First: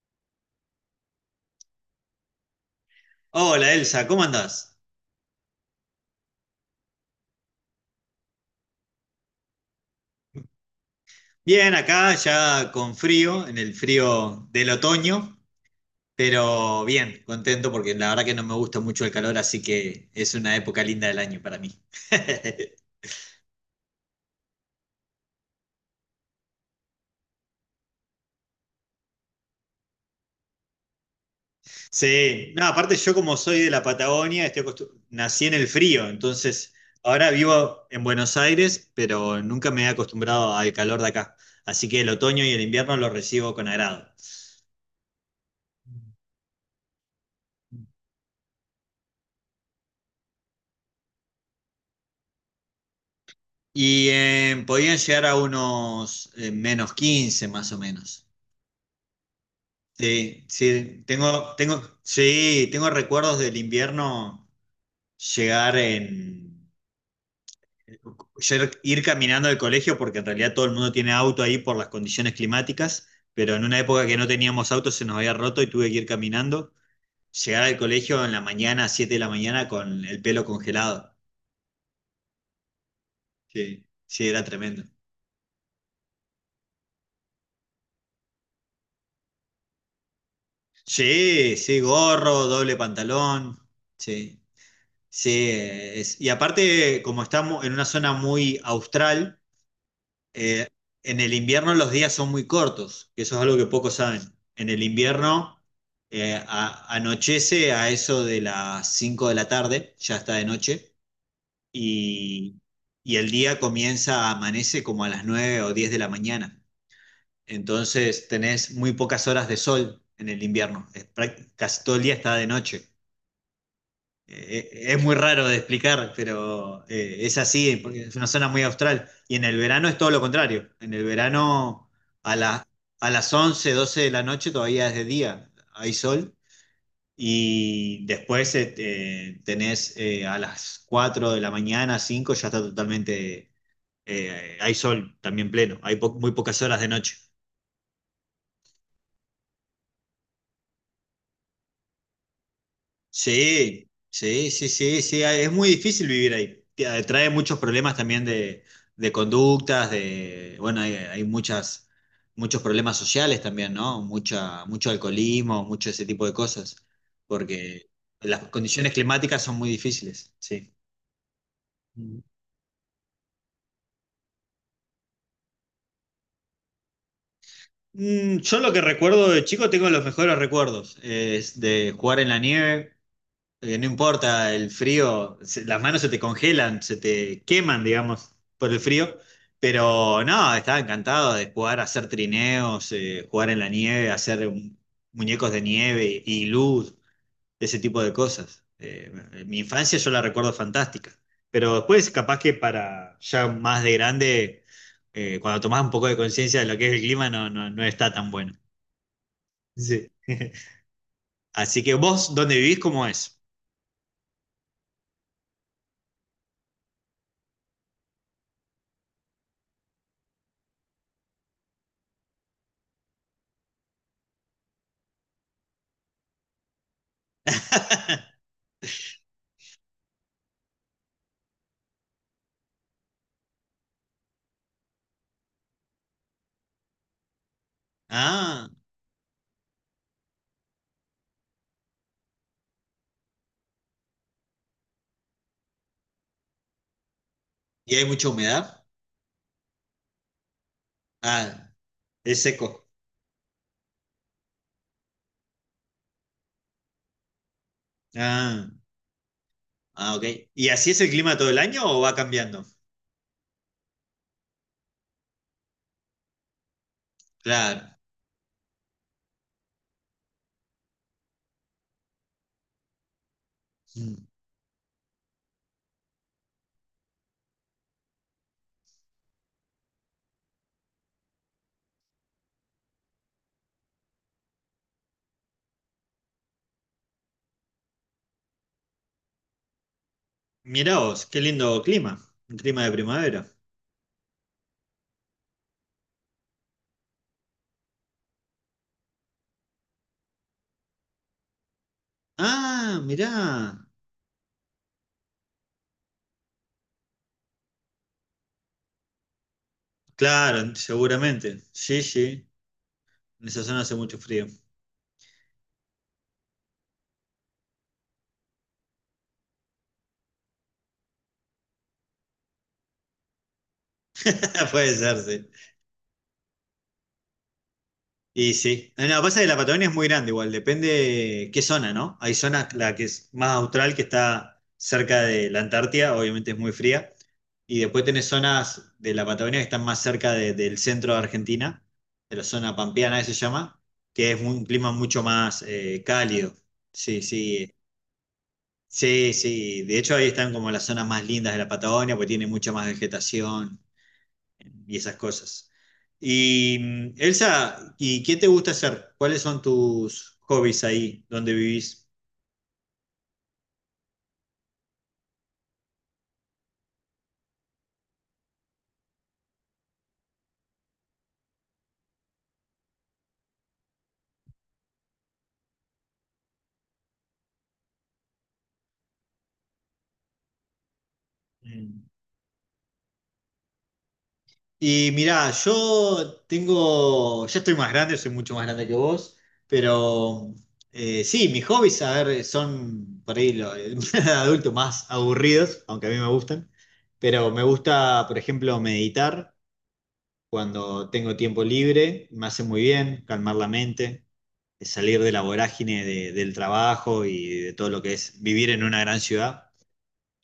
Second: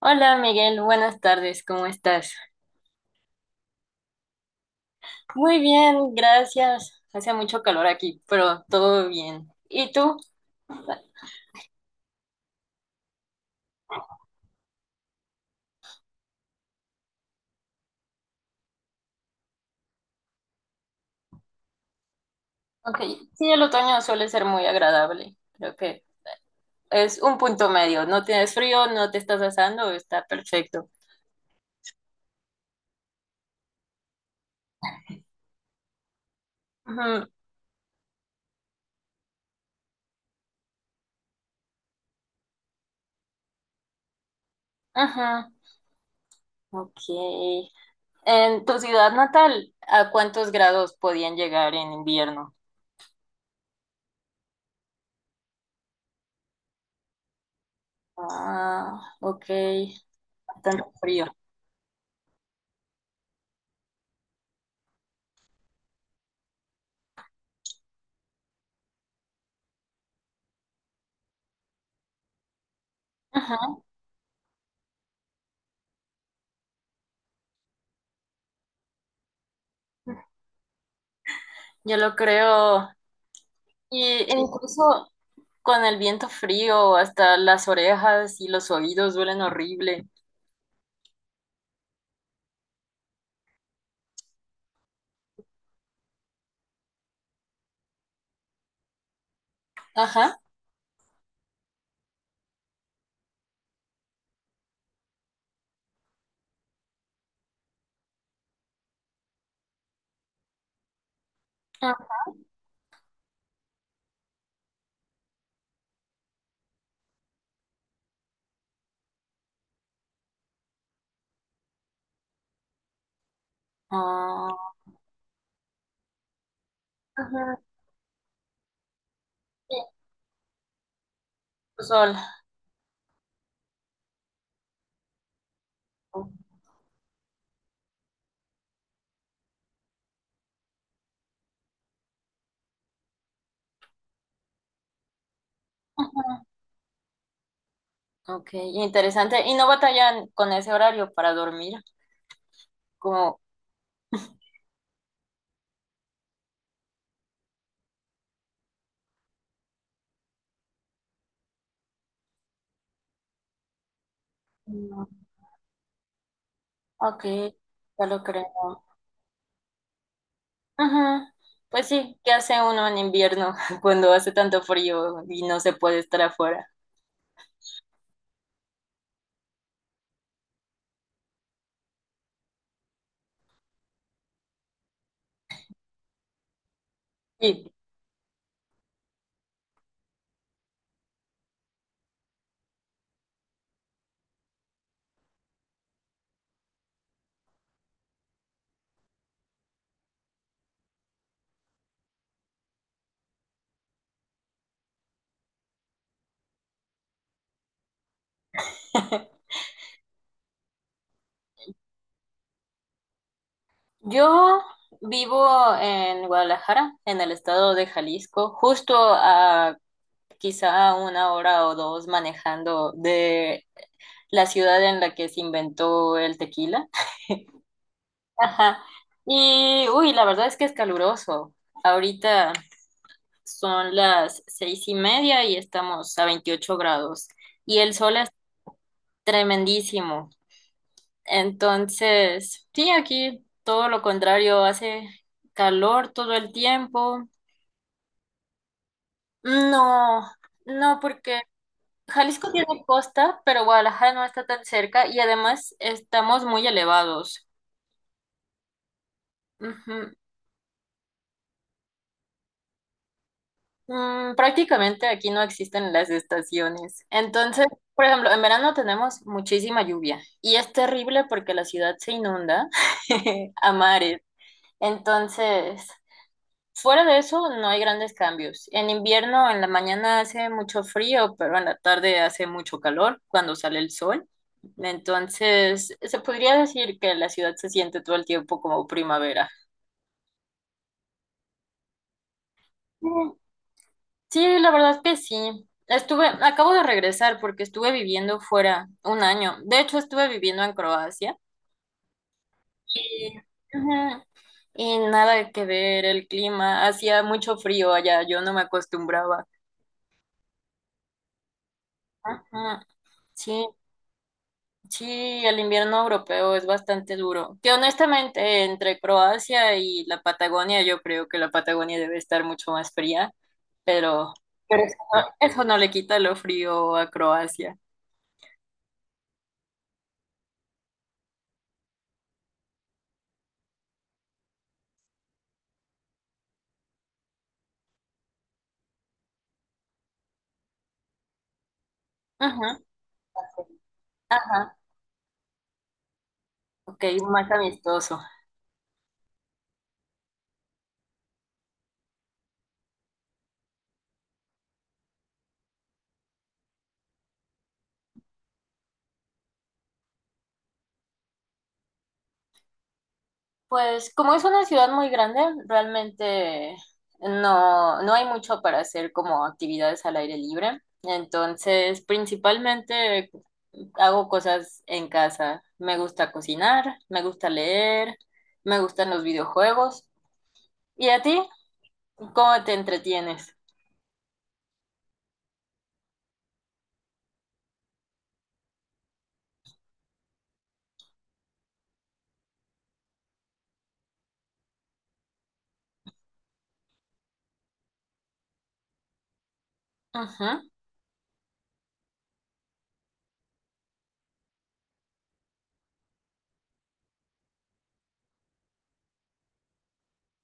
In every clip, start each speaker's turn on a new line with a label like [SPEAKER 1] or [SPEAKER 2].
[SPEAKER 1] Hola Miguel, buenas tardes, ¿cómo estás?
[SPEAKER 2] Hola Elsa, ¿cómo andás?
[SPEAKER 1] Muy bien, gracias. Hace mucho calor aquí, pero todo bien. ¿Y tú?
[SPEAKER 2] Bien, acá ya con frío, en el frío del otoño, pero bien, contento porque la verdad que no me gusta mucho el calor, así que es una época linda del año para mí.
[SPEAKER 1] Ok, sí, el otoño suele ser muy agradable. Creo que es un punto medio. No tienes frío, no te estás asando, está perfecto.
[SPEAKER 2] Sí, no, aparte yo como soy de la Patagonia, estoy nací en el frío, entonces
[SPEAKER 1] Ujú,
[SPEAKER 2] ahora vivo en Buenos Aires, pero nunca me he acostumbrado al calor de acá, así que el otoño y el invierno los recibo con agrado.
[SPEAKER 1] ujú, ok. En tu ciudad natal, ¿a cuántos grados podían llegar en invierno?
[SPEAKER 2] Podían llegar a unos -15, más o menos.
[SPEAKER 1] Ah, ok,
[SPEAKER 2] Sí,
[SPEAKER 1] bastante
[SPEAKER 2] sí,
[SPEAKER 1] frío.
[SPEAKER 2] tengo recuerdos del invierno llegar en, ir caminando al colegio porque en realidad todo el mundo tiene auto ahí por las condiciones climáticas, pero
[SPEAKER 1] Ujú,
[SPEAKER 2] en una época que no teníamos auto se nos había roto y tuve que ir caminando, llegar al colegio en la mañana, 7 de la mañana con el pelo congelado.
[SPEAKER 1] yo lo creo.
[SPEAKER 2] Sí,
[SPEAKER 1] Y
[SPEAKER 2] sí, era tremendo.
[SPEAKER 1] incluso con el viento frío, hasta las orejas y los oídos duelen horrible.
[SPEAKER 2] Sí, sí, gorro, doble pantalón, sí, sí, y aparte como estamos en una zona muy austral,
[SPEAKER 1] Ajá.
[SPEAKER 2] eh, en el invierno los días son muy cortos, que eso es algo que pocos saben. En el invierno anochece a eso de las 5 de la tarde, ya está de noche, y, y el día comienza, amanece como a las 9 o 10 de la mañana. Entonces tenés muy pocas horas de sol en el invierno, es casi todo el día está de noche.
[SPEAKER 1] Ah,
[SPEAKER 2] Eh, es muy raro de explicar, pero es
[SPEAKER 1] ajá.
[SPEAKER 2] así, porque es una zona muy austral. Y en el
[SPEAKER 1] Sí,
[SPEAKER 2] verano es todo lo contrario. En el verano,
[SPEAKER 1] sol.
[SPEAKER 2] a la- a las 11 12 de la noche todavía es de día, hay sol. Y después tenés, a las 4 de la mañana, 5 ya está totalmente, hay sol también pleno, hay muy
[SPEAKER 1] Ajá.
[SPEAKER 2] pocas horas de noche.
[SPEAKER 1] Ok, interesante. ¿Y no batallan con ese horario para dormir, como,
[SPEAKER 2] Sí, sí, sí, sí, sí, ah, es muy difícil vivir ahí. Trae muchos problemas también de conductas, de, bueno, hay muchas, muchos problemas sociales también, ¿no? Mucho
[SPEAKER 1] mm,
[SPEAKER 2] alcoholismo, mucho ese tipo de cosas,
[SPEAKER 1] ok,
[SPEAKER 2] porque
[SPEAKER 1] ya lo
[SPEAKER 2] las
[SPEAKER 1] creo?
[SPEAKER 2] condiciones climáticas son muy difíciles, sí.
[SPEAKER 1] Ajá. Pues sí,
[SPEAKER 2] Mm,
[SPEAKER 1] ¿qué hace uno en invierno cuando hace tanto frío y no se puede estar afuera?
[SPEAKER 2] Yo lo que recuerdo de chico tengo los mejores recuerdos, es de jugar en la nieve. No importa el frío, las manos se te congelan, se te
[SPEAKER 1] Sí.
[SPEAKER 2] queman, digamos, por el frío. Pero no, estaba encantado de jugar, hacer trineos, jugar en la nieve, muñecos de nieve y luz, ese tipo de cosas. Mi infancia yo la recuerdo fantástica. Pero después, capaz que para ya más de grande, cuando tomás un poco de conciencia de lo que es el clima, no está tan bueno. Sí. Así que vos, ¿dónde vivís? ¿Cómo es?
[SPEAKER 1] Yo vivo en Guadalajara, en el estado de Jalisco, justo a quizá una hora o dos manejando de la ciudad en la que se inventó el tequila. Ajá. Y, uy, la verdad es que es caluroso. Ahorita son las 6:30 y estamos a 28 grados. Y el sol es
[SPEAKER 2] Ah.
[SPEAKER 1] tremendísimo. Entonces, sí, aquí todo lo contrario, hace calor todo el tiempo.
[SPEAKER 2] ¿Y hay mucha humedad?
[SPEAKER 1] No, no, porque
[SPEAKER 2] Ah, es
[SPEAKER 1] Jalisco tiene
[SPEAKER 2] seco.
[SPEAKER 1] costa, pero Guadalajara no está tan cerca y además estamos muy elevados.
[SPEAKER 2] Ah,
[SPEAKER 1] Ujú.
[SPEAKER 2] ah, ok. ¿Y así es el clima todo el año o va cambiando?
[SPEAKER 1] Mm, prácticamente aquí no existen las estaciones. Entonces,
[SPEAKER 2] Claro.
[SPEAKER 1] por ejemplo, en verano tenemos muchísima lluvia y es terrible porque la ciudad se inunda a mares.
[SPEAKER 2] Mm.
[SPEAKER 1] Entonces, fuera de eso, no hay grandes cambios. En invierno, en la mañana hace mucho frío, pero en la tarde hace mucho calor cuando sale el sol. Entonces, se podría decir que la ciudad se siente todo el tiempo como primavera.
[SPEAKER 2] Mirá vos, qué lindo clima. Un clima de
[SPEAKER 1] Mm,
[SPEAKER 2] primavera.
[SPEAKER 1] sí, la verdad que sí. Estuve, acabo de regresar porque estuve viviendo fuera un año. De hecho, estuve viviendo en Croacia.
[SPEAKER 2] Ah,
[SPEAKER 1] Y,
[SPEAKER 2] mirá.
[SPEAKER 1] ujú, y nada que ver el clima. Hacía mucho frío allá, yo no me acostumbraba.
[SPEAKER 2] Claro, seguramente. Sí, sí.
[SPEAKER 1] Ujú,
[SPEAKER 2] En esa
[SPEAKER 1] sí,
[SPEAKER 2] zona hace mucho frío.
[SPEAKER 1] sí, el invierno europeo es bastante duro. Que honestamente, entre Croacia y la Patagonia, yo creo que la Patagonia debe estar mucho más fría, pero, pero
[SPEAKER 2] Puede ser, sí.
[SPEAKER 1] eso no le quita lo frío a Croacia.
[SPEAKER 2] Y sí. Ah, no, pasa que la Patagonia es muy grande igual, depende qué zona, ¿no? Hay zonas, la que es más austral, que está cerca de la Antártida, obviamente es muy fría. Y después tenés zonas de la Patagonia que están más cerca del centro de Argentina, de la zona
[SPEAKER 1] Ajá,
[SPEAKER 2] pampeana, que se llama, que es un
[SPEAKER 1] ajá.
[SPEAKER 2] clima mucho más cálido.
[SPEAKER 1] Ok,
[SPEAKER 2] Sí,
[SPEAKER 1] más
[SPEAKER 2] sí.
[SPEAKER 1] amistoso.
[SPEAKER 2] Sí, sí. De hecho, ahí están como las zonas más lindas de la Patagonia, porque tiene mucha más vegetación y esas cosas. Elsa, ¿y qué te gusta hacer? ¿Cuáles son tus hobbies ahí donde vivís?
[SPEAKER 1] Pues como es una ciudad muy grande, realmente no hay mucho para hacer como actividades al aire libre. Entonces, principalmente hago cosas en casa. Me gusta cocinar, me gusta leer, me gustan los videojuegos. ¿Y a ti?
[SPEAKER 2] Mm.
[SPEAKER 1] ¿Cómo te entretienes?
[SPEAKER 2] Y mirá, ya estoy más grande, soy mucho más grande que vos, pero sí, mis hobbies, a ver, son por ahí los adultos más aburridos, aunque a mí me gustan, pero me gusta, por ejemplo, meditar
[SPEAKER 1] Ujú.
[SPEAKER 2] cuando tengo tiempo libre, me hace muy bien, calmar la mente. De salir de la vorágine del trabajo y de todo lo que es vivir en una gran ciudad,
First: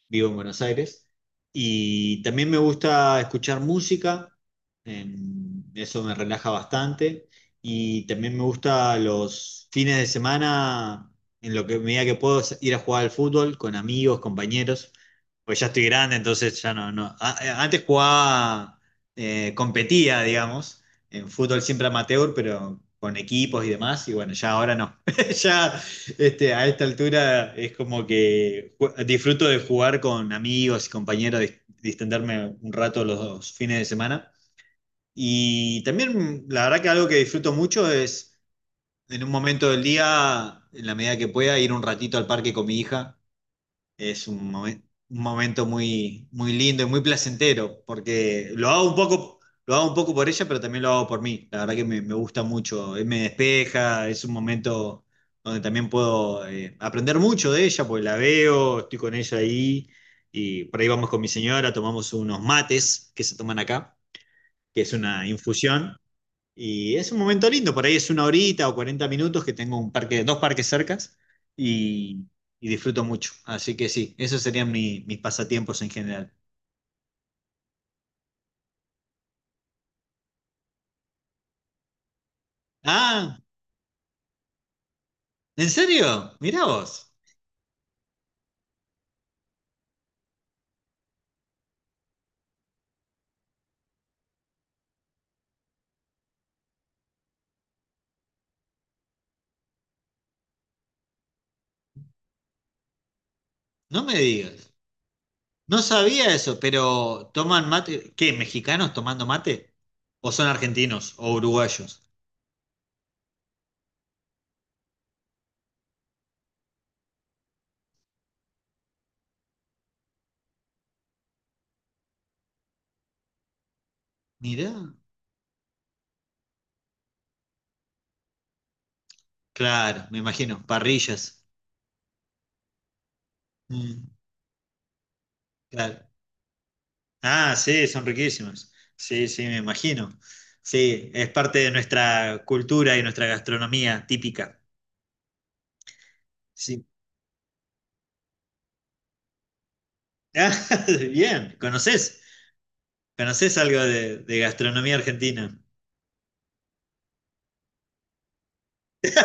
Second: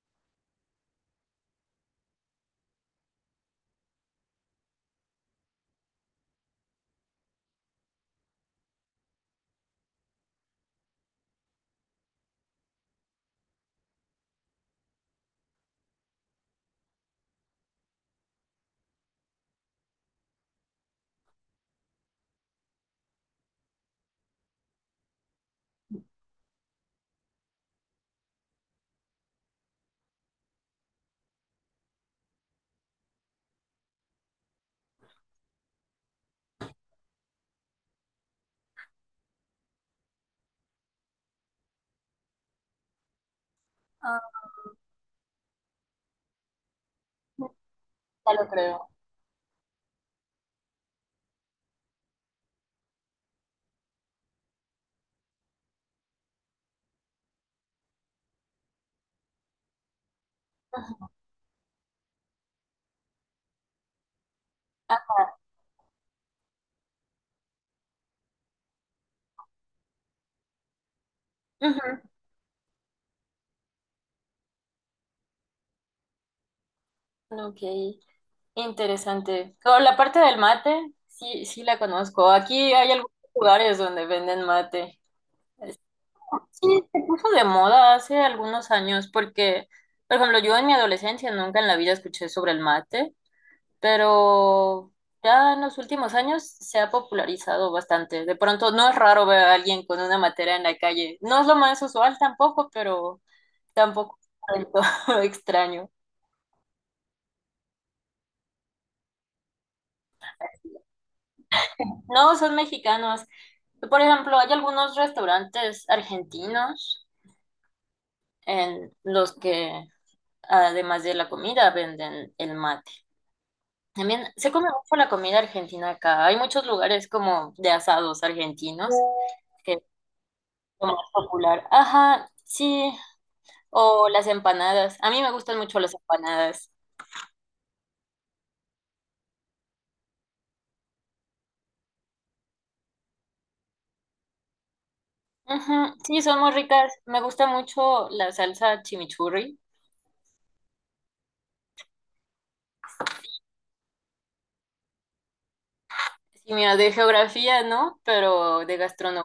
[SPEAKER 2] vivo en Buenos Aires. Y también me gusta escuchar música, eso me relaja bastante. Y también me gusta los fines de semana, en lo que medida que puedo, ir a jugar al fútbol con amigos, compañeros. Pues ya estoy grande, entonces ya no, no. A- Antes jugaba, competía, digamos, en fútbol siempre amateur, pero con equipos y demás. Y bueno, ya ahora no. Ya a esta altura es como que disfruto de jugar con amigos y compañeros, distenderme un rato los fines de semana. Y también la verdad que algo que disfruto mucho es, en un momento del día, en la medida que pueda, ir un ratito al parque con mi hija.
[SPEAKER 1] Ah,
[SPEAKER 2] es un, momen- un momento muy, muy lindo y muy placentero,
[SPEAKER 1] ya lo
[SPEAKER 2] porque
[SPEAKER 1] creo.
[SPEAKER 2] lo hago un poco por ella, pero también lo hago por mí. La verdad que me gusta mucho, me despeja, es un momento donde también puedo aprender mucho de ella, porque la veo, estoy con ella ahí, y por ahí vamos con mi señora, tomamos unos mates que se toman acá, que es
[SPEAKER 1] Ah,
[SPEAKER 2] una infusión, y es un momento lindo, por ahí es una horita o 40 minutos que tengo un parque, dos parques cercas
[SPEAKER 1] ujú.
[SPEAKER 2] y, y disfruto mucho. Así que sí, esos serían mis pasatiempos en general.
[SPEAKER 1] Ok. Interesante. Con la parte del mate, sí, sí la conozco. Aquí hay algunos
[SPEAKER 2] Ah,
[SPEAKER 1] lugares donde venden mate.
[SPEAKER 2] ¿en serio? Mirá
[SPEAKER 1] Sí, se
[SPEAKER 2] vos,
[SPEAKER 1] puso de moda hace algunos años porque, por ejemplo, yo en mi adolescencia nunca en la vida escuché sobre el mate, pero ya en los últimos años se ha popularizado bastante. De pronto no es raro ver a alguien con una matera en la calle. No es lo más usual tampoco, pero
[SPEAKER 2] no me
[SPEAKER 1] tampoco es
[SPEAKER 2] digas.
[SPEAKER 1] algo
[SPEAKER 2] No
[SPEAKER 1] extraño.
[SPEAKER 2] sabía eso, pero ¿toman mate? ¿Qué? ¿Mexicanos tomando mate? ¿O son argentinos o uruguayos?
[SPEAKER 1] No, son mexicanos. Por ejemplo, hay algunos restaurantes argentinos en los que, además de la comida, venden el mate. También se come
[SPEAKER 2] Mirá,
[SPEAKER 1] mucho la comida argentina acá. Hay muchos lugares como de asados argentinos, que es
[SPEAKER 2] claro, me imagino,
[SPEAKER 1] lo más
[SPEAKER 2] parrillas.
[SPEAKER 1] popular. Ajá, sí. O
[SPEAKER 2] Mm,
[SPEAKER 1] las empanadas. A mí me gustan mucho las
[SPEAKER 2] claro.
[SPEAKER 1] empanadas.
[SPEAKER 2] Ah, sí, son riquísimas. Sí, sí, me imagino. Sí, es parte de nuestra cultura y nuestra gastronomía típica.
[SPEAKER 1] Ujú, sí, son muy
[SPEAKER 2] Sí.
[SPEAKER 1] ricas. Me gusta mucho la salsa chimichurri.
[SPEAKER 2] Ah, bien, ¿conoces? ¿Conoces algo de gastronomía argentina?
[SPEAKER 1] Sí, mira, de geografía, ¿no? Pero de gastronomía.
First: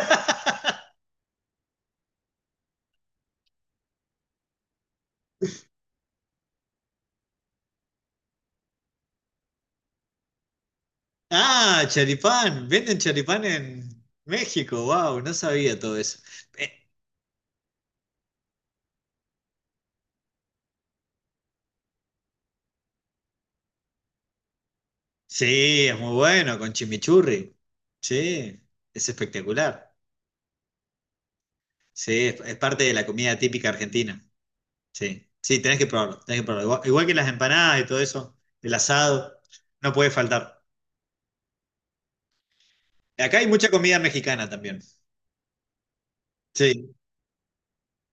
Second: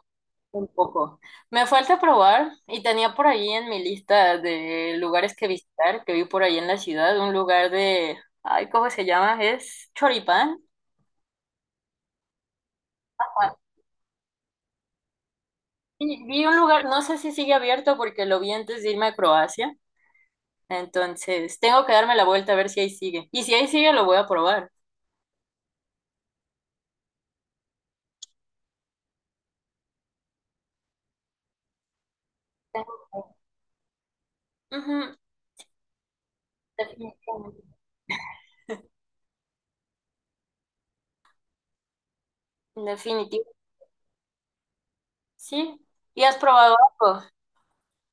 [SPEAKER 1] Un poco. Me falta probar y tenía por ahí en mi lista de lugares que visitar, que vi por ahí en la ciudad, un lugar de, ay, ¿cómo se llama? Es Choripán.
[SPEAKER 2] Ah, charipán, venden charipán en México, wow, no sabía todo eso.
[SPEAKER 1] Y vi un
[SPEAKER 2] Eh,
[SPEAKER 1] lugar, no sé si sigue abierto porque lo vi antes de irme a Croacia, entonces tengo que darme la vuelta a ver si ahí sigue. Y si ahí sigue, lo voy a probar.
[SPEAKER 2] sí, es muy bueno, con chimichurri. Sí, es espectacular. Sí, es parte de
[SPEAKER 1] Tengo-
[SPEAKER 2] la comida típica argentina.
[SPEAKER 1] Ujú,
[SPEAKER 2] Sí, sí, tenés que probarlo, tenés que probarlo. Igual, igual que las
[SPEAKER 1] definitivamente.
[SPEAKER 2] empanadas y todo eso, el asado, no puede faltar. Acá hay
[SPEAKER 1] Definitivo.
[SPEAKER 2] mucha comida mexicana también.
[SPEAKER 1] Sí. ¿Y has probado
[SPEAKER 2] Sí.
[SPEAKER 1] algo?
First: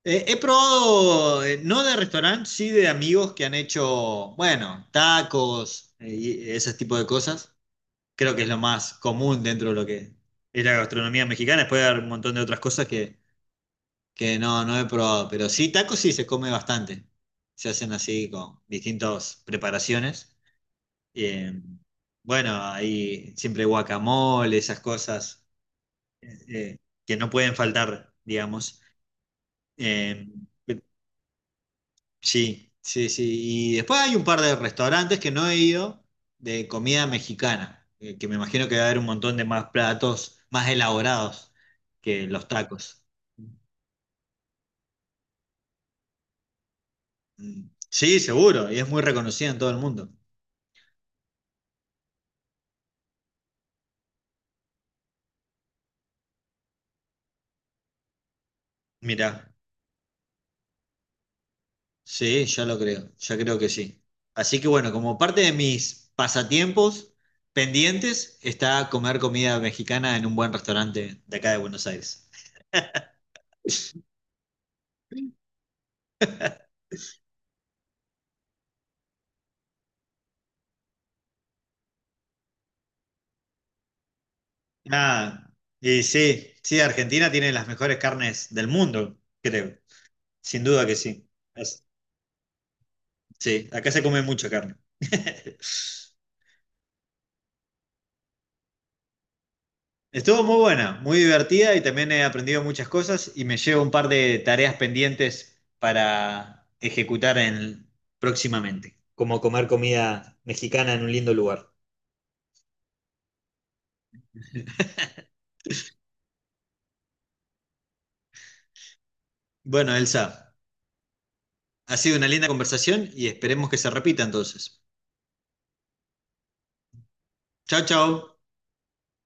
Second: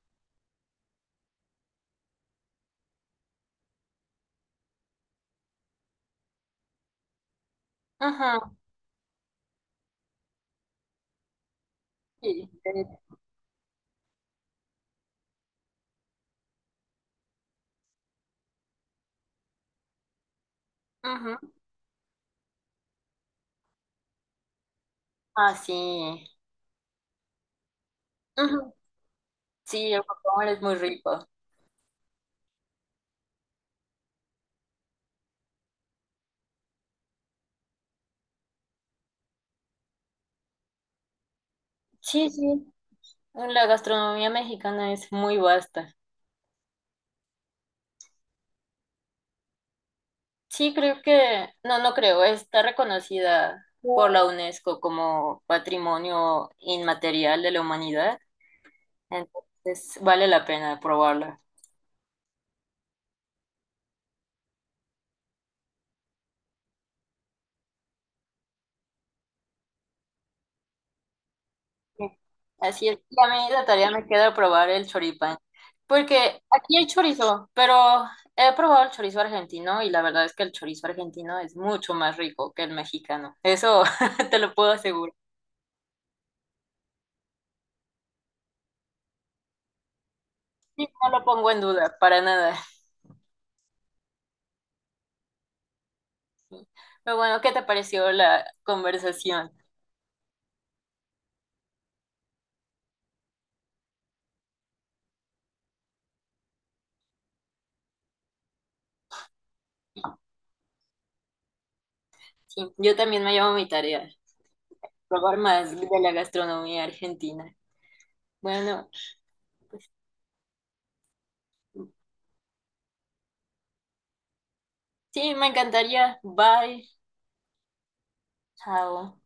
[SPEAKER 2] He probado, no de restaurante, sí de amigos que han hecho, bueno, tacos y ese tipo de cosas. Creo
[SPEAKER 1] Ujú,
[SPEAKER 2] que es lo más común dentro de lo que es la gastronomía mexicana. Después hay un montón de
[SPEAKER 1] sí.
[SPEAKER 2] otras cosas
[SPEAKER 1] Sí.
[SPEAKER 2] que no he probado. Pero sí, tacos sí se come bastante. Se hacen así con distintas preparaciones.
[SPEAKER 1] Ujú,
[SPEAKER 2] Eh, bueno, ahí siempre guacamole, esas cosas
[SPEAKER 1] ah, sí.
[SPEAKER 2] eh, que no pueden faltar,
[SPEAKER 1] Ujú,
[SPEAKER 2] digamos.
[SPEAKER 1] sí, el
[SPEAKER 2] Eh,
[SPEAKER 1] guacamole es muy
[SPEAKER 2] eh,
[SPEAKER 1] rico.
[SPEAKER 2] sí, sí, sí. Y después hay un par de restaurantes que no he ido de comida mexicana, que me imagino que va a haber un montón de más platos más elaborados que
[SPEAKER 1] Sí,
[SPEAKER 2] los
[SPEAKER 1] sí,
[SPEAKER 2] tacos.
[SPEAKER 1] la gastronomía mexicana es muy vasta.
[SPEAKER 2] Sí, seguro, y es muy reconocida en todo el mundo.
[SPEAKER 1] Sí, creo que, no, no creo, está reconocida por la UNESCO como Patrimonio Inmaterial de la Humanidad,
[SPEAKER 2] Mira.
[SPEAKER 1] entonces vale la pena probarla.
[SPEAKER 2] Sí, ya lo creo, ya creo que sí. Así que bueno, como parte de mis pasatiempos pendientes está comer comida mexicana en un buen restaurante de acá de Buenos
[SPEAKER 1] Sí.
[SPEAKER 2] Aires.
[SPEAKER 1] Así es, y a mí la tarea me queda probar el choripán, porque aquí hay chorizo, pero he probado el chorizo argentino y la verdad es que el chorizo argentino es mucho más rico que el mexicano, eso te lo puedo asegurar.
[SPEAKER 2] Ah, y sí, sí, Argentina tiene las mejores carnes del mundo, creo. Sin duda
[SPEAKER 1] Sí,
[SPEAKER 2] que
[SPEAKER 1] no lo
[SPEAKER 2] sí.
[SPEAKER 1] pongo en
[SPEAKER 2] Es-
[SPEAKER 1] duda, para nada.
[SPEAKER 2] sí, acá se come mucha carne.
[SPEAKER 1] Pero bueno, ¿qué te pareció la conversación?
[SPEAKER 2] Estuvo muy buena, muy divertida y también he aprendido muchas cosas y me llevo un par de tareas pendientes para ejecutar en, próximamente, como comer comida mexicana en un lindo lugar.
[SPEAKER 1] Sí, yo también me llevo mi tarea, probar más de la gastronomía argentina. Bueno, pues
[SPEAKER 2] Bueno, Elsa, ha sido una linda conversación y esperemos que se repita entonces.
[SPEAKER 1] sí, me encantaría. Bye.
[SPEAKER 2] Chao, chao.
[SPEAKER 1] Chao.